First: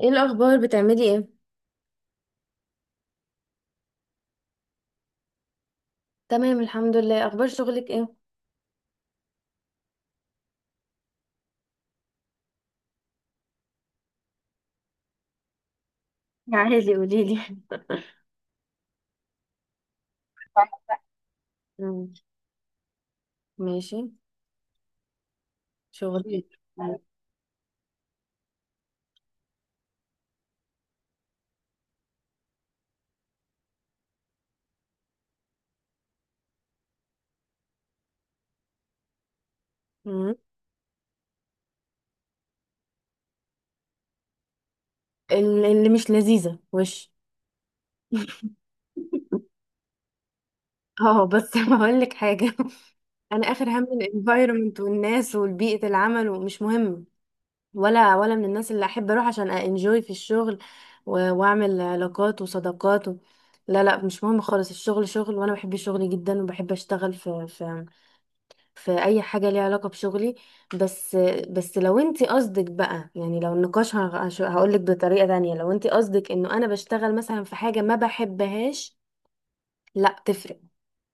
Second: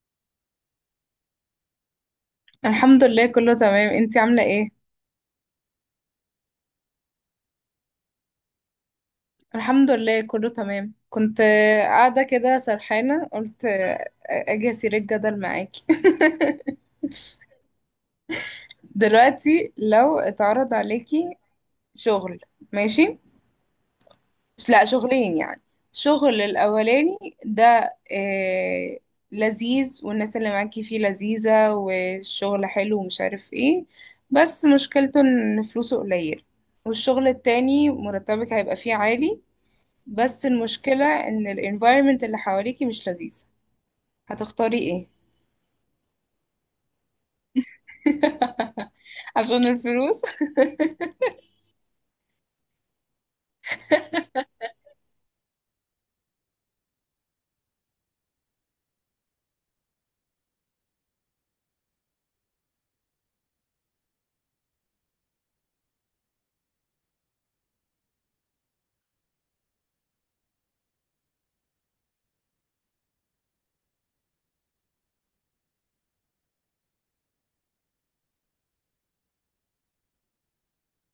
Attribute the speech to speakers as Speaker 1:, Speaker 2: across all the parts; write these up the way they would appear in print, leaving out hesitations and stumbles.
Speaker 1: ايه الاخبار؟ بتعملي ايه؟
Speaker 2: الحمد لله كله تمام. انتي عاملة ايه؟
Speaker 1: تمام، الحمد لله. اخبار شغلك ايه؟
Speaker 2: الحمد لله كله تمام، كنت قاعدة كده سرحانة، قلت اجي اسير الجدل معاكي.
Speaker 1: عادي، قولي لي.
Speaker 2: دلوقتي لو اتعرض عليكي
Speaker 1: مم.
Speaker 2: شغل، ماشي؟
Speaker 1: ماشي.
Speaker 2: لا، شغلين يعني. شغل
Speaker 1: شغلي.
Speaker 2: الاولاني ده آه لذيذ، والناس اللي معاكي فيه لذيذة، والشغل حلو ومش عارف ايه، بس مشكلته ان فلوسه قليل. والشغل التاني مرتبك هيبقى فيه عالي،
Speaker 1: مم.
Speaker 2: بس المشكلة ان ال environment اللي حواليكي مش لذيذة. هتختاري ايه؟
Speaker 1: اللي مش لذيذه، وش؟
Speaker 2: عشان الفلوس.
Speaker 1: اه بس هقول لك حاجه. انا اخر هم الانفايرمنت والناس وبيئه العمل، ومش مهم. ولا من الناس اللي احب اروح عشان انجوي في الشغل. واعمل علاقات وصداقات و. لا، لا، مش مهم خالص. الشغل شغل، وانا بحب الشغل جدا وبحب اشتغل في اي حاجه ليها علاقه بشغلي. بس بس لو انت قصدك بقى، يعني لو النقاش، هقول لك بطريقه تانية. لو انت قصدك انه انا بشتغل مثلا في حاجه ما بحبهاش، لا، تفرق.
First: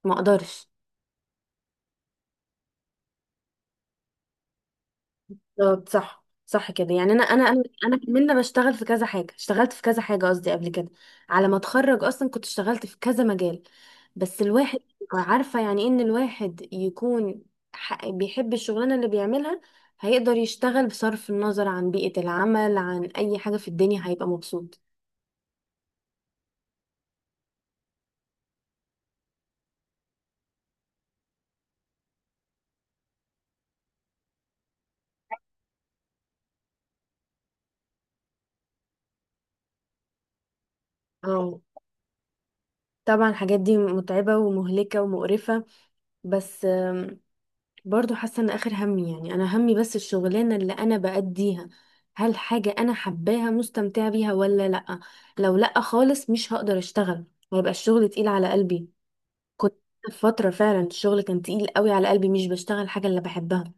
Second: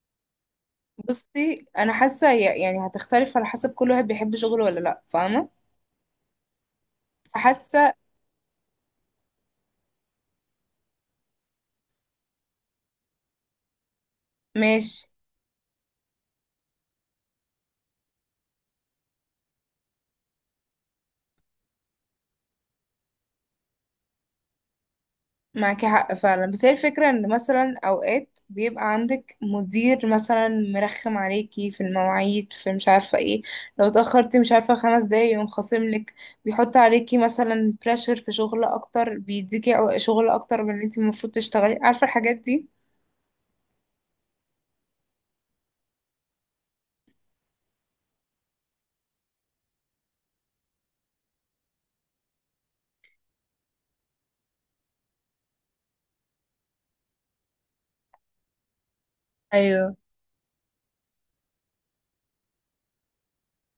Speaker 1: ما اقدرش.
Speaker 2: بصي، انا حاسة يعني هتختلف على حسب كل واحد بيحب شغله ولا لا، فاهمة؟
Speaker 1: بالظبط، صح صح كده. يعني انا انا انا
Speaker 2: فحاسة
Speaker 1: انا كمان بشتغل في كذا حاجه، اشتغلت في كذا حاجه قصدي قبل كده. على ما اتخرج اصلا كنت اشتغلت في كذا مجال. بس الواحد
Speaker 2: ماشي.
Speaker 1: عارفه يعني إيه ان الواحد يكون بيحب الشغلانه اللي بيعملها، هيقدر يشتغل بصرف النظر عن بيئه العمل، عن اي حاجه في الدنيا، هيبقى مبسوط.
Speaker 2: معاكي حق فعلا، بس هي الفكرة ان مثلا اوقات بيبقى عندك مدير مثلا مرخم عليكي في المواعيد، في مش عارفة ايه. لو اتأخرتي مش عارفة خمس دقايق يقوم خاصملك، بيحط عليكي مثلا بريشر في شغل اكتر، بيديكي شغل اكتر من اللي انت المفروض
Speaker 1: اه،
Speaker 2: تشتغلي، عارفة الحاجات دي؟
Speaker 1: طبعا الحاجات دي متعبه ومهلكه ومقرفه. بس برضو حاسه ان اخر همي، يعني انا همي بس الشغلانه اللي انا بأديها، هل حاجه انا حباها، مستمتعه بيها ولا لا؟ لو لا خالص مش هقدر اشتغل، ويبقى الشغل تقيل على قلبي. كنت في فتره فعلا الشغل كان تقيل قوي على قلبي، مش بشتغل الحاجه اللي بحبها.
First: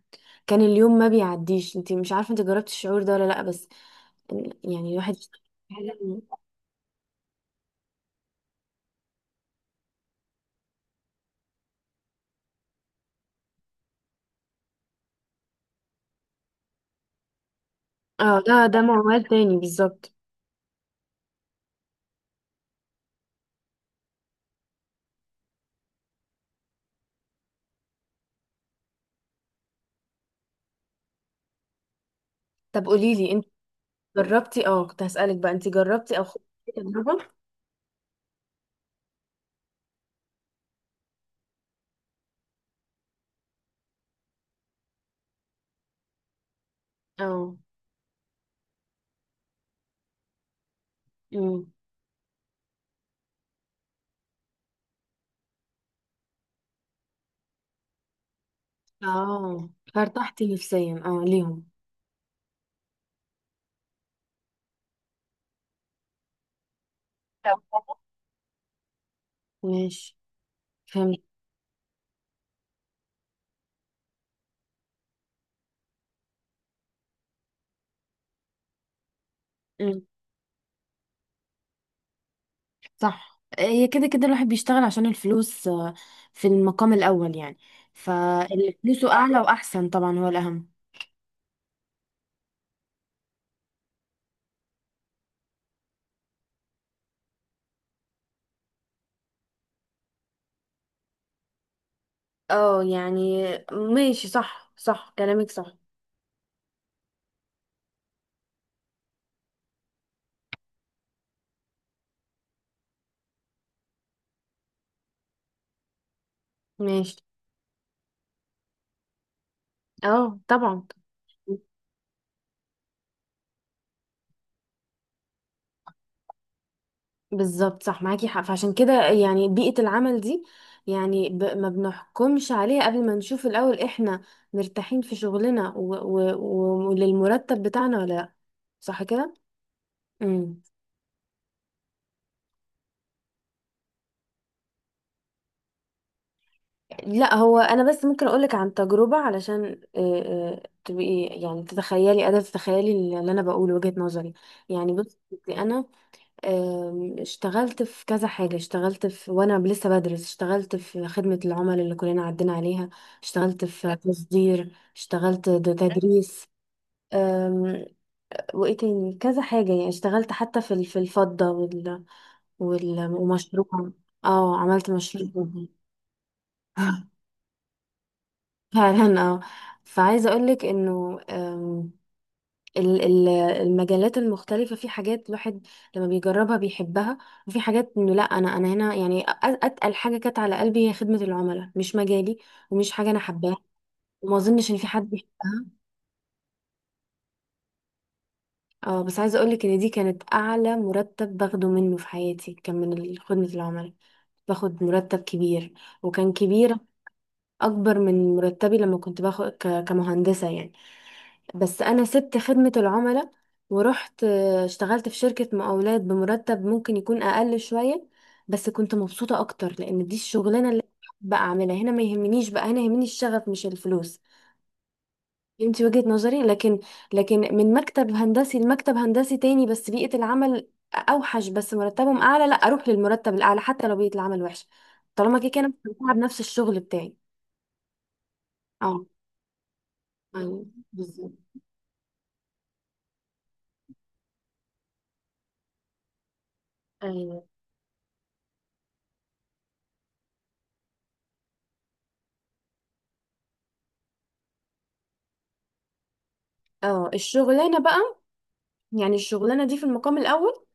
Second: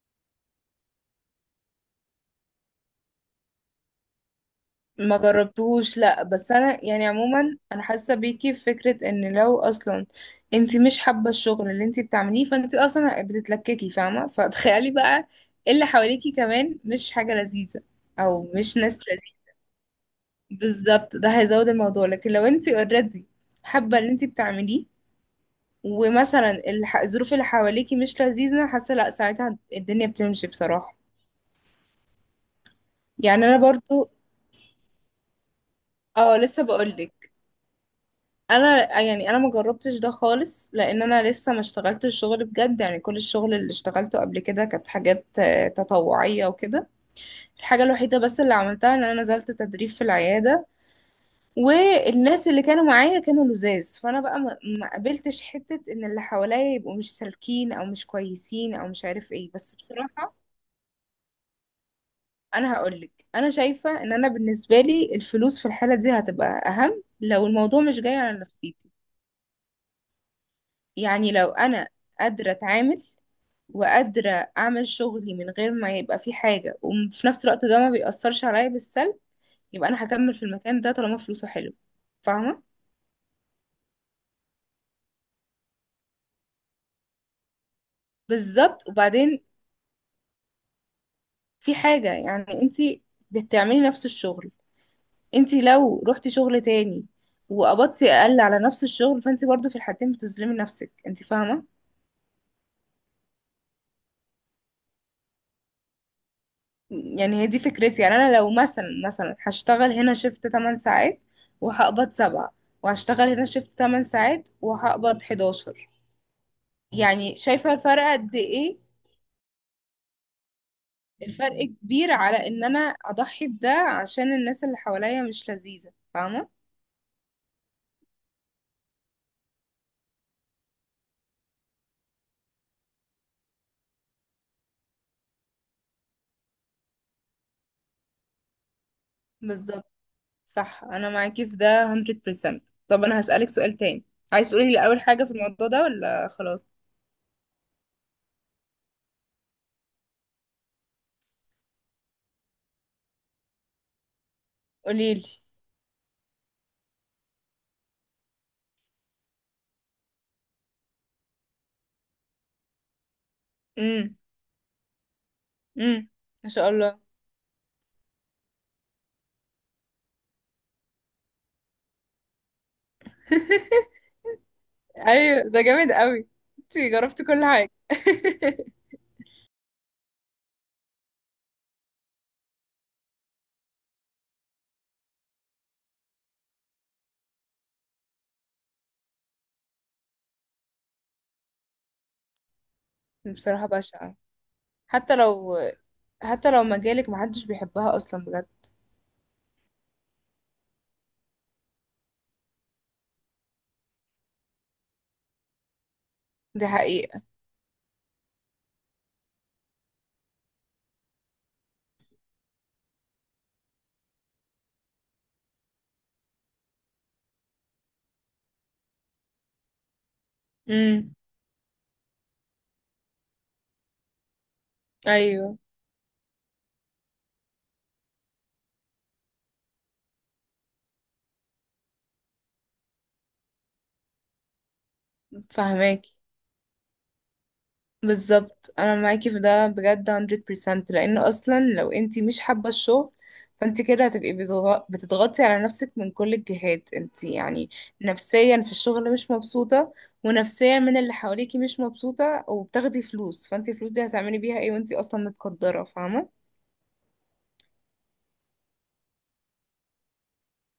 Speaker 1: كان اليوم ما بيعديش. انت مش عارفه، انت جربتي الشعور ده ولا لا؟ بس يعني الواحد
Speaker 2: ما
Speaker 1: يشتغل في
Speaker 2: جربتهوش لا،
Speaker 1: حاجة-
Speaker 2: بس انا يعني عموما انا حاسه بيكي في فكره ان لو اصلا انت مش حابه الشغل اللي انت بتعمليه، فانت اصلا بتتلككي فاهمه. فتخيلي بقى اللي حواليكي كمان مش حاجه لذيذه،
Speaker 1: اه،
Speaker 2: او
Speaker 1: ده
Speaker 2: مش
Speaker 1: ده
Speaker 2: ناس
Speaker 1: موال
Speaker 2: لذيذه.
Speaker 1: تاني بالظبط.
Speaker 2: بالظبط، ده هيزود الموضوع. لكن لو انت اوريدي حابه اللي انت بتعمليه، ومثلا الظروف اللي حواليكي مش لذيذه، حاسه لا، ساعتها الدنيا بتمشي بصراحه.
Speaker 1: طب قولي لي
Speaker 2: يعني
Speaker 1: انت
Speaker 2: انا برضو.
Speaker 1: جربتي؟ اه، كنت هسألك بقى، انت جربتي او
Speaker 2: اه
Speaker 1: خدتي
Speaker 2: لسه
Speaker 1: تجربه؟
Speaker 2: بقولك، انا يعني انا ما جربتش ده خالص، لان انا لسه ما اشتغلت الشغل بجد. يعني كل الشغل اللي اشتغلته قبل كده كانت حاجات تطوعية وكده.
Speaker 1: اه.
Speaker 2: الحاجة الوحيدة بس اللي عملتها ان انا نزلت تدريب في العيادة،
Speaker 1: امم.
Speaker 2: والناس اللي كانوا معايا كانوا لزاز، فانا بقى ما قابلتش حتة ان اللي حواليا يبقوا مش سالكين، او مش كويسين، او مش عارف ايه،
Speaker 1: اه.
Speaker 2: بس بصراحة
Speaker 1: ارتحتي نفسيا ليهم؟
Speaker 2: انا هقولك، انا شايفة ان انا بالنسبة لي الفلوس في الحالة دي هتبقى اهم، لو الموضوع مش جاي على نفسيتي.
Speaker 1: ماشي. فهمت.
Speaker 2: يعني لو انا قادرة اتعامل، وقادرة أعمل شغلي من غير ما يبقى في حاجة، وفي نفس الوقت ده ما بيأثرش عليا بالسلب، يبقى
Speaker 1: أمم.
Speaker 2: أنا هكمل في المكان ده طالما فلوسه حلو. فاهمة؟
Speaker 1: صح، هي كده كده الواحد بيشتغل عشان الفلوس في المقام الأول يعني. فاللي
Speaker 2: بالظبط.
Speaker 1: فلوسه أعلى
Speaker 2: وبعدين
Speaker 1: وأحسن طبعا هو الأهم.
Speaker 2: في حاجة، يعني انتي بتعملي نفس الشغل. انتي لو رحتي شغل تاني وقبضتي أقل على نفس الشغل، فانتي برضو في الحالتين بتظلمي نفسك انتي، فاهمة؟
Speaker 1: اه، يعني ماشي، صح صح، كلامك صح.
Speaker 2: يعني هي دي فكرتي. يعني أنا لو مثلا هشتغل هنا شفت 8 ساعات وهقبض 7، وهشتغل هنا شفت 8 ساعات وهقبض 11،
Speaker 1: ماشي.
Speaker 2: يعني شايفة الفرق قد ايه؟
Speaker 1: اه، طبعا.
Speaker 2: الفرق كبير على ان انا اضحي بده عشان الناس اللي حواليا مش لذيذة، فاهمة؟
Speaker 1: بالظبط، صح، معاكي حق. فعشان كده يعني بيئة العمل دي، يعني ما بنحكمش عليها قبل ما نشوف الأول احنا مرتاحين في شغلنا وللمرتب بتاعنا ولا لا، صح كده؟
Speaker 2: بالظبط
Speaker 1: امم.
Speaker 2: صح. انا معاكي في ده 100%. طب انا هسألك سؤال تاني، عايز تقولي لي اول حاجة في الموضوع ده ولا خلاص؟
Speaker 1: لا، هو أنا بس ممكن أقولك عن تجربة علشان تبقي يعني تتخيلي، قادرة تتخيلي اللي أنا بقوله وجهة نظري. يعني
Speaker 2: قولي
Speaker 1: بصي،
Speaker 2: لي.
Speaker 1: أنا اشتغلت في كذا حاجة، اشتغلت في وانا لسه بدرس، اشتغلت في خدمة العملاء اللي كلنا عدينا عليها. اشتغلت في
Speaker 2: امم،
Speaker 1: تصدير، اشتغلت
Speaker 2: امم، ما
Speaker 1: تدريس.
Speaker 2: شاء الله.
Speaker 1: أم، وايه تاني كذا حاجة، يعني اشتغلت حتى في الفضة وال، ومشروع. اه، عملت
Speaker 2: ايوه، ده
Speaker 1: مشروع.
Speaker 2: جامد قوي، انت جربتي كل حاجة.
Speaker 1: فعلا، اه. فعايزة اقولك انه ال- ال- المجالات المختلفة، في حاجات الواحد لما بيجربها بيحبها، وفي حاجات انه لا. انا هنا يعني اتقل حاجة كانت على قلبي هي خدمة العملاء، مش مجالي. ومش حاجة انا حباها،
Speaker 2: بصراحة بشعة.
Speaker 1: وما اظنش ان في حد
Speaker 2: حتى لو،
Speaker 1: بيحبها.
Speaker 2: حتى لو مجالك محدش بيحبها اصلا بجد.
Speaker 1: اه، بس عايزة اقولك ان دي كانت اعلى مرتب باخده منه في حياتي، كان من خدمة العملاء. باخد مرتب كبير، وكان
Speaker 2: دي
Speaker 1: كبير،
Speaker 2: حقيقة.
Speaker 1: اكبر من مرتبي لما كنت باخد كمهندسة يعني. بس انا سبت خدمة العملاء ورحت اشتغلت في شركة مقاولات بمرتب ممكن يكون اقل شوية، بس كنت مبسوطة اكتر لان دي الشغلانة اللي
Speaker 2: امم.
Speaker 1: بقى اعملها. هنا ما يهمنيش، بقى هنا يهمني الشغف مش الفلوس.
Speaker 2: ايوه.
Speaker 1: انت وجهة نظري، لكن لكن من مكتب هندسي لمكتب هندسي تاني بس بيئة العمل اوحش بس مرتبهم اعلى، لا، اروح للمرتب الاعلى حتى لو بيئة العمل وحشة، طالما كده كده انا
Speaker 2: فاهماكي.
Speaker 1: مستمتعة بنفس الشغل بتاعي.
Speaker 2: بالظبط انا
Speaker 1: اه،
Speaker 2: معاكي في ده بجد
Speaker 1: أيوة،
Speaker 2: 100%، لان
Speaker 1: بالظبط.
Speaker 2: اصلا لو انتي مش حابه الشغل، فانت كده هتبقي بتضغطي على نفسك من كل الجهات انت
Speaker 1: ايوه.
Speaker 2: يعني. نفسيا في الشغل مش مبسوطه، ونفسيا من اللي حواليكي مش مبسوطه، وبتاخدي فلوس، فانت الفلوس دي هتعملي بيها ايه وانت اصلا متقدره، فاهمه؟
Speaker 1: اه، الشغلانة بقى، يعني الشغلانة دي في المقام الأول،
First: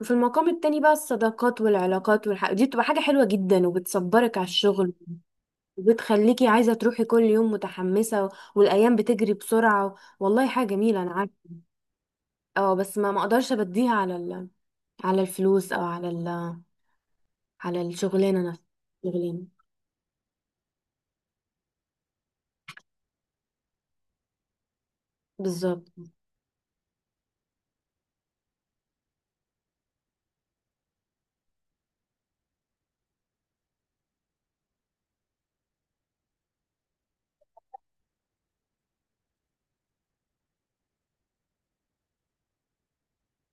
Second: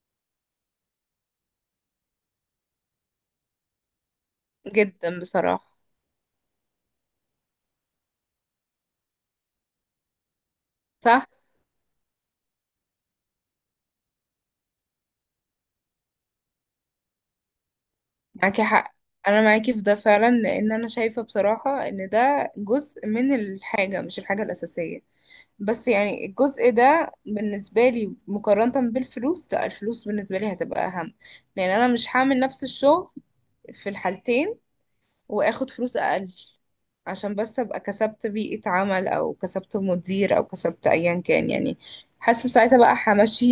Speaker 1: وفي المقام التاني بقى الصداقات والعلاقات دي بتبقى حاجة حلوة جدا وبتصبرك على الشغل،
Speaker 2: جدا بصراحه.
Speaker 1: وبتخليكي عايزة تروحي كل يوم متحمسة والأيام بتجري بسرعة. والله حاجة جميلة، أنا
Speaker 2: صح
Speaker 1: عارفة. اه، بس ما مقدرش أبديها على على الفلوس، أو على على الشغلانة
Speaker 2: معاكي
Speaker 1: نفسها.
Speaker 2: حق. انا
Speaker 1: الشغلانة.
Speaker 2: معاكي في ده فعلا، لان انا شايفة بصراحة ان ده جزء من الحاجة، مش الحاجة الأساسية. بس
Speaker 1: بالظبط.
Speaker 2: يعني الجزء ده بالنسبة لي مقارنة بالفلوس، لا، الفلوس بالنسبة لي هتبقى أهم، لأن أنا مش هعمل نفس الشغل في الحالتين وآخد فلوس أقل عشان بس أبقى كسبت بيئة عمل، أو كسبت مدير، أو كسبت أيا كان يعني. حاسة ساعتها بقى همشي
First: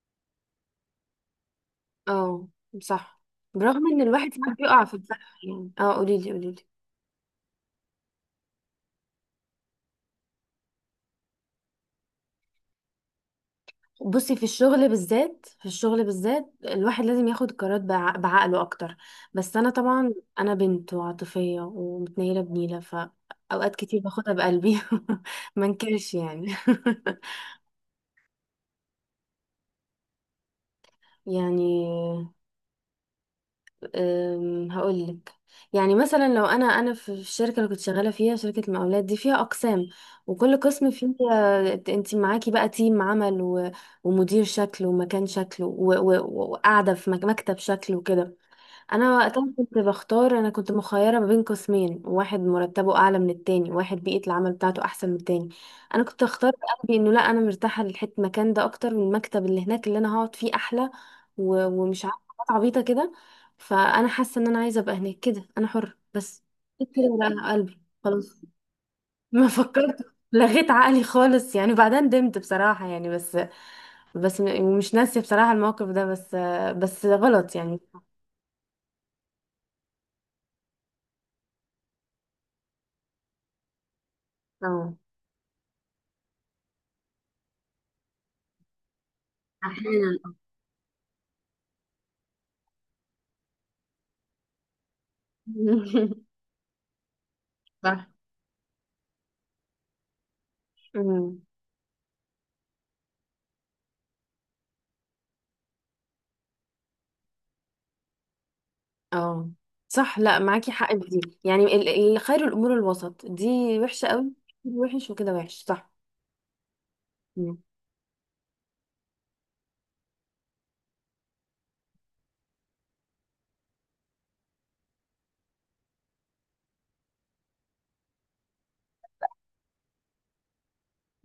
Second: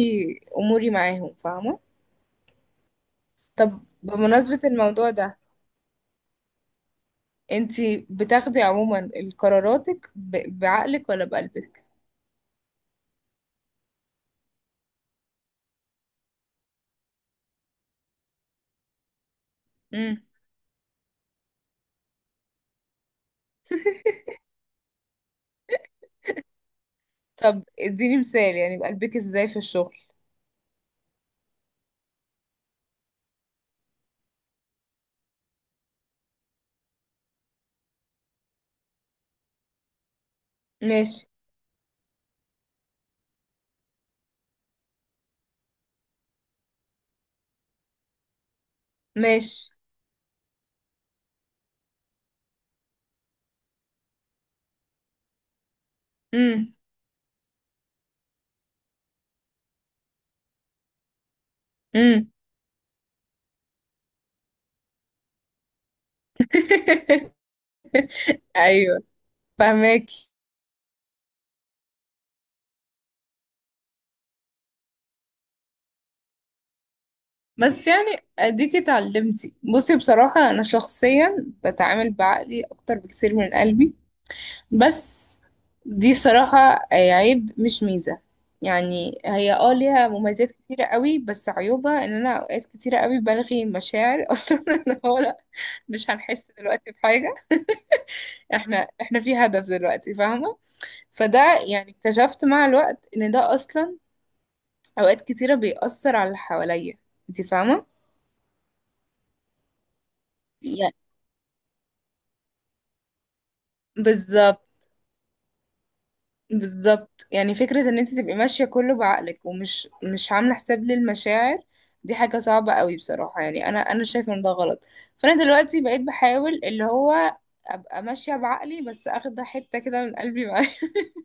Speaker 2: أموري معاهم، فاهمة؟
Speaker 1: اه، صح.
Speaker 2: طب
Speaker 1: برغم إن الواحد ساعات
Speaker 2: بمناسبة
Speaker 1: بيقع في
Speaker 2: الموضوع ده،
Speaker 1: الصح يعني. اه، قوليلي قوليلي.
Speaker 2: انتي بتاخدي عموما قراراتك بعقلك ولا بقلبك؟
Speaker 1: بصي، في الشغل بالذات في الشغل بالذات الواحد لازم ياخد قرارات بعقله اكتر. بس انا طبعا
Speaker 2: امم.
Speaker 1: انا بنت وعاطفية ومتنيلة بنيلة، فاوقات كتير باخدها بقلبي. ما انكرش يعني.
Speaker 2: طب اديني مثال، يعني بقلبك ازاي في الشغل؟
Speaker 1: يعني هقولك، يعني مثلا، لو انا في الشركه اللي كنت شغاله فيها، شركه المقاولات دي فيها اقسام وكل قسم فيه،
Speaker 2: ماشي.
Speaker 1: انت معاكي بقى تيم عمل ومدير شكل ومكان شكل وقاعده في مكتب شكل وكده. انا وقتها
Speaker 2: ماشي.
Speaker 1: كنت بختار، انا كنت مخيره ما بين قسمين. واحد مرتبه اعلى من التاني، واحد بيئه العمل بتاعته احسن من التاني. انا كنت اختار
Speaker 2: امم،
Speaker 1: قلبي، انه لا، انا مرتاحه للحته المكان ده اكتر من المكتب. اللي هناك اللي انا هقعد فيه احلى ومش عارفه،
Speaker 2: امم.
Speaker 1: حاجات عبيطه كده. فانا حاسه ان انا عايزه ابقى هناك كده، انا حره بس. كده ورقه قلبي خلاص.
Speaker 2: ايوه،
Speaker 1: ما فكرت،
Speaker 2: فهماكي.
Speaker 1: لغيت عقلي خالص يعني. بعدين ندمت بصراحه يعني، بس بس مش ناسيه بصراحه الموقف ده، بس بس غلط يعني.
Speaker 2: بس يعني اديكي اتعلمتي. بصي بصراحة انا شخصيا بتعامل بعقلي اكتر بكتير من قلبي.
Speaker 1: اه،
Speaker 2: بس دي صراحة عيب مش ميزة. يعني هي اه ليها
Speaker 1: احيانا.
Speaker 2: مميزات كتيرة قوي، بس عيوبها ان انا اوقات كتيرة قوي بلغي مشاعر اصلا، ان هو لا، مش هنحس دلوقتي بحاجة.
Speaker 1: صح.
Speaker 2: احنا في هدف دلوقتي، فاهمة؟ فده
Speaker 1: مم.
Speaker 2: يعني اكتشفت مع الوقت ان ده اصلا اوقات كتيرة بيأثر على اللي حواليا، انت فاهمة؟
Speaker 1: اه، صح. لا، معاكي
Speaker 2: يعني.
Speaker 1: حق في دي يعني خير الامور الوسط دي وحشه قوي.
Speaker 2: بالظبط.
Speaker 1: وحش، وكده وحش، صح.
Speaker 2: بالظبط، يعني
Speaker 1: مم.
Speaker 2: فكرة ان انت تبقي ماشية كله بعقلك ومش مش عاملة حساب للمشاعر، دي حاجة صعبة قوي بصراحة. يعني انا شايفة ان ده غلط. فانا دلوقتي بقيت بحاول اللي هو ابقى ماشية بعقلي، بس اخد حتة كده من قلبي معايا،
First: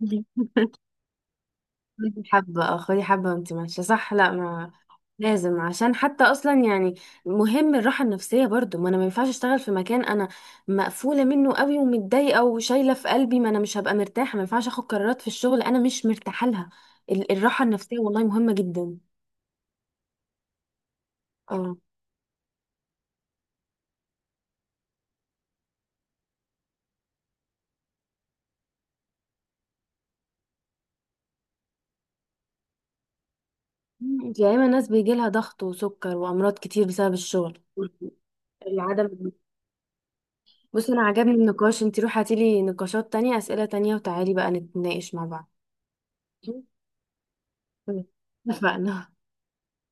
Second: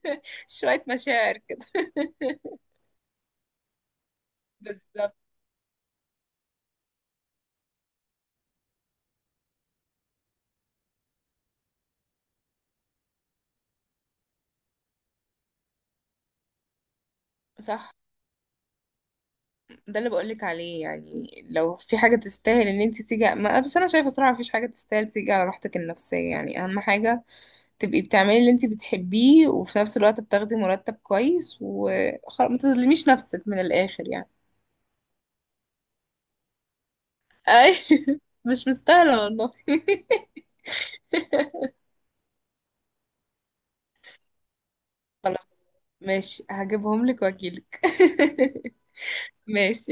Speaker 2: شوية مشاعر كده.
Speaker 1: خدي حبه، اه، خدي حبه وانت ماشيه، صح. لا، ما
Speaker 2: بالظبط
Speaker 1: لازم عشان حتى اصلا يعني مهم الراحه النفسيه برضو. ما انا ما ينفعش اشتغل في مكان انا مقفوله منه قوي ومتضايقه وشايله في قلبي، ما انا مش هبقى مرتاحه. ما ينفعش اخد قرارات في الشغل انا مش مرتاحه لها. الراحه
Speaker 2: صح.
Speaker 1: النفسيه والله مهمه جدا.
Speaker 2: ده اللي بقولك عليه، يعني لو
Speaker 1: اه،
Speaker 2: في حاجة تستاهل ان انت تيجي ما، بس انا شايفة صراحة مفيش حاجة تستاهل تيجي على راحتك النفسية، يعني اهم حاجة تبقي بتعملي اللي انت بتحبيه، وفي نفس الوقت بتاخدي مرتب كويس، وخلاص ما تظلميش نفسك، من الاخر يعني.
Speaker 1: انت يا اما ناس بيجي لها ضغط وسكر وامراض كتير بسبب الشغل.
Speaker 2: اي. مش
Speaker 1: العدم.
Speaker 2: مستاهلة والله.
Speaker 1: بصي، انا عجبني النقاش. انت روحي هاتيلي نقاشات تانية، اسئلة تانية، وتعالي بقى نتناقش مع بعض.
Speaker 2: خلاص، ماشي، هجيبهم لك واجيلك.
Speaker 1: مم. اتفقنا.
Speaker 2: ماشي.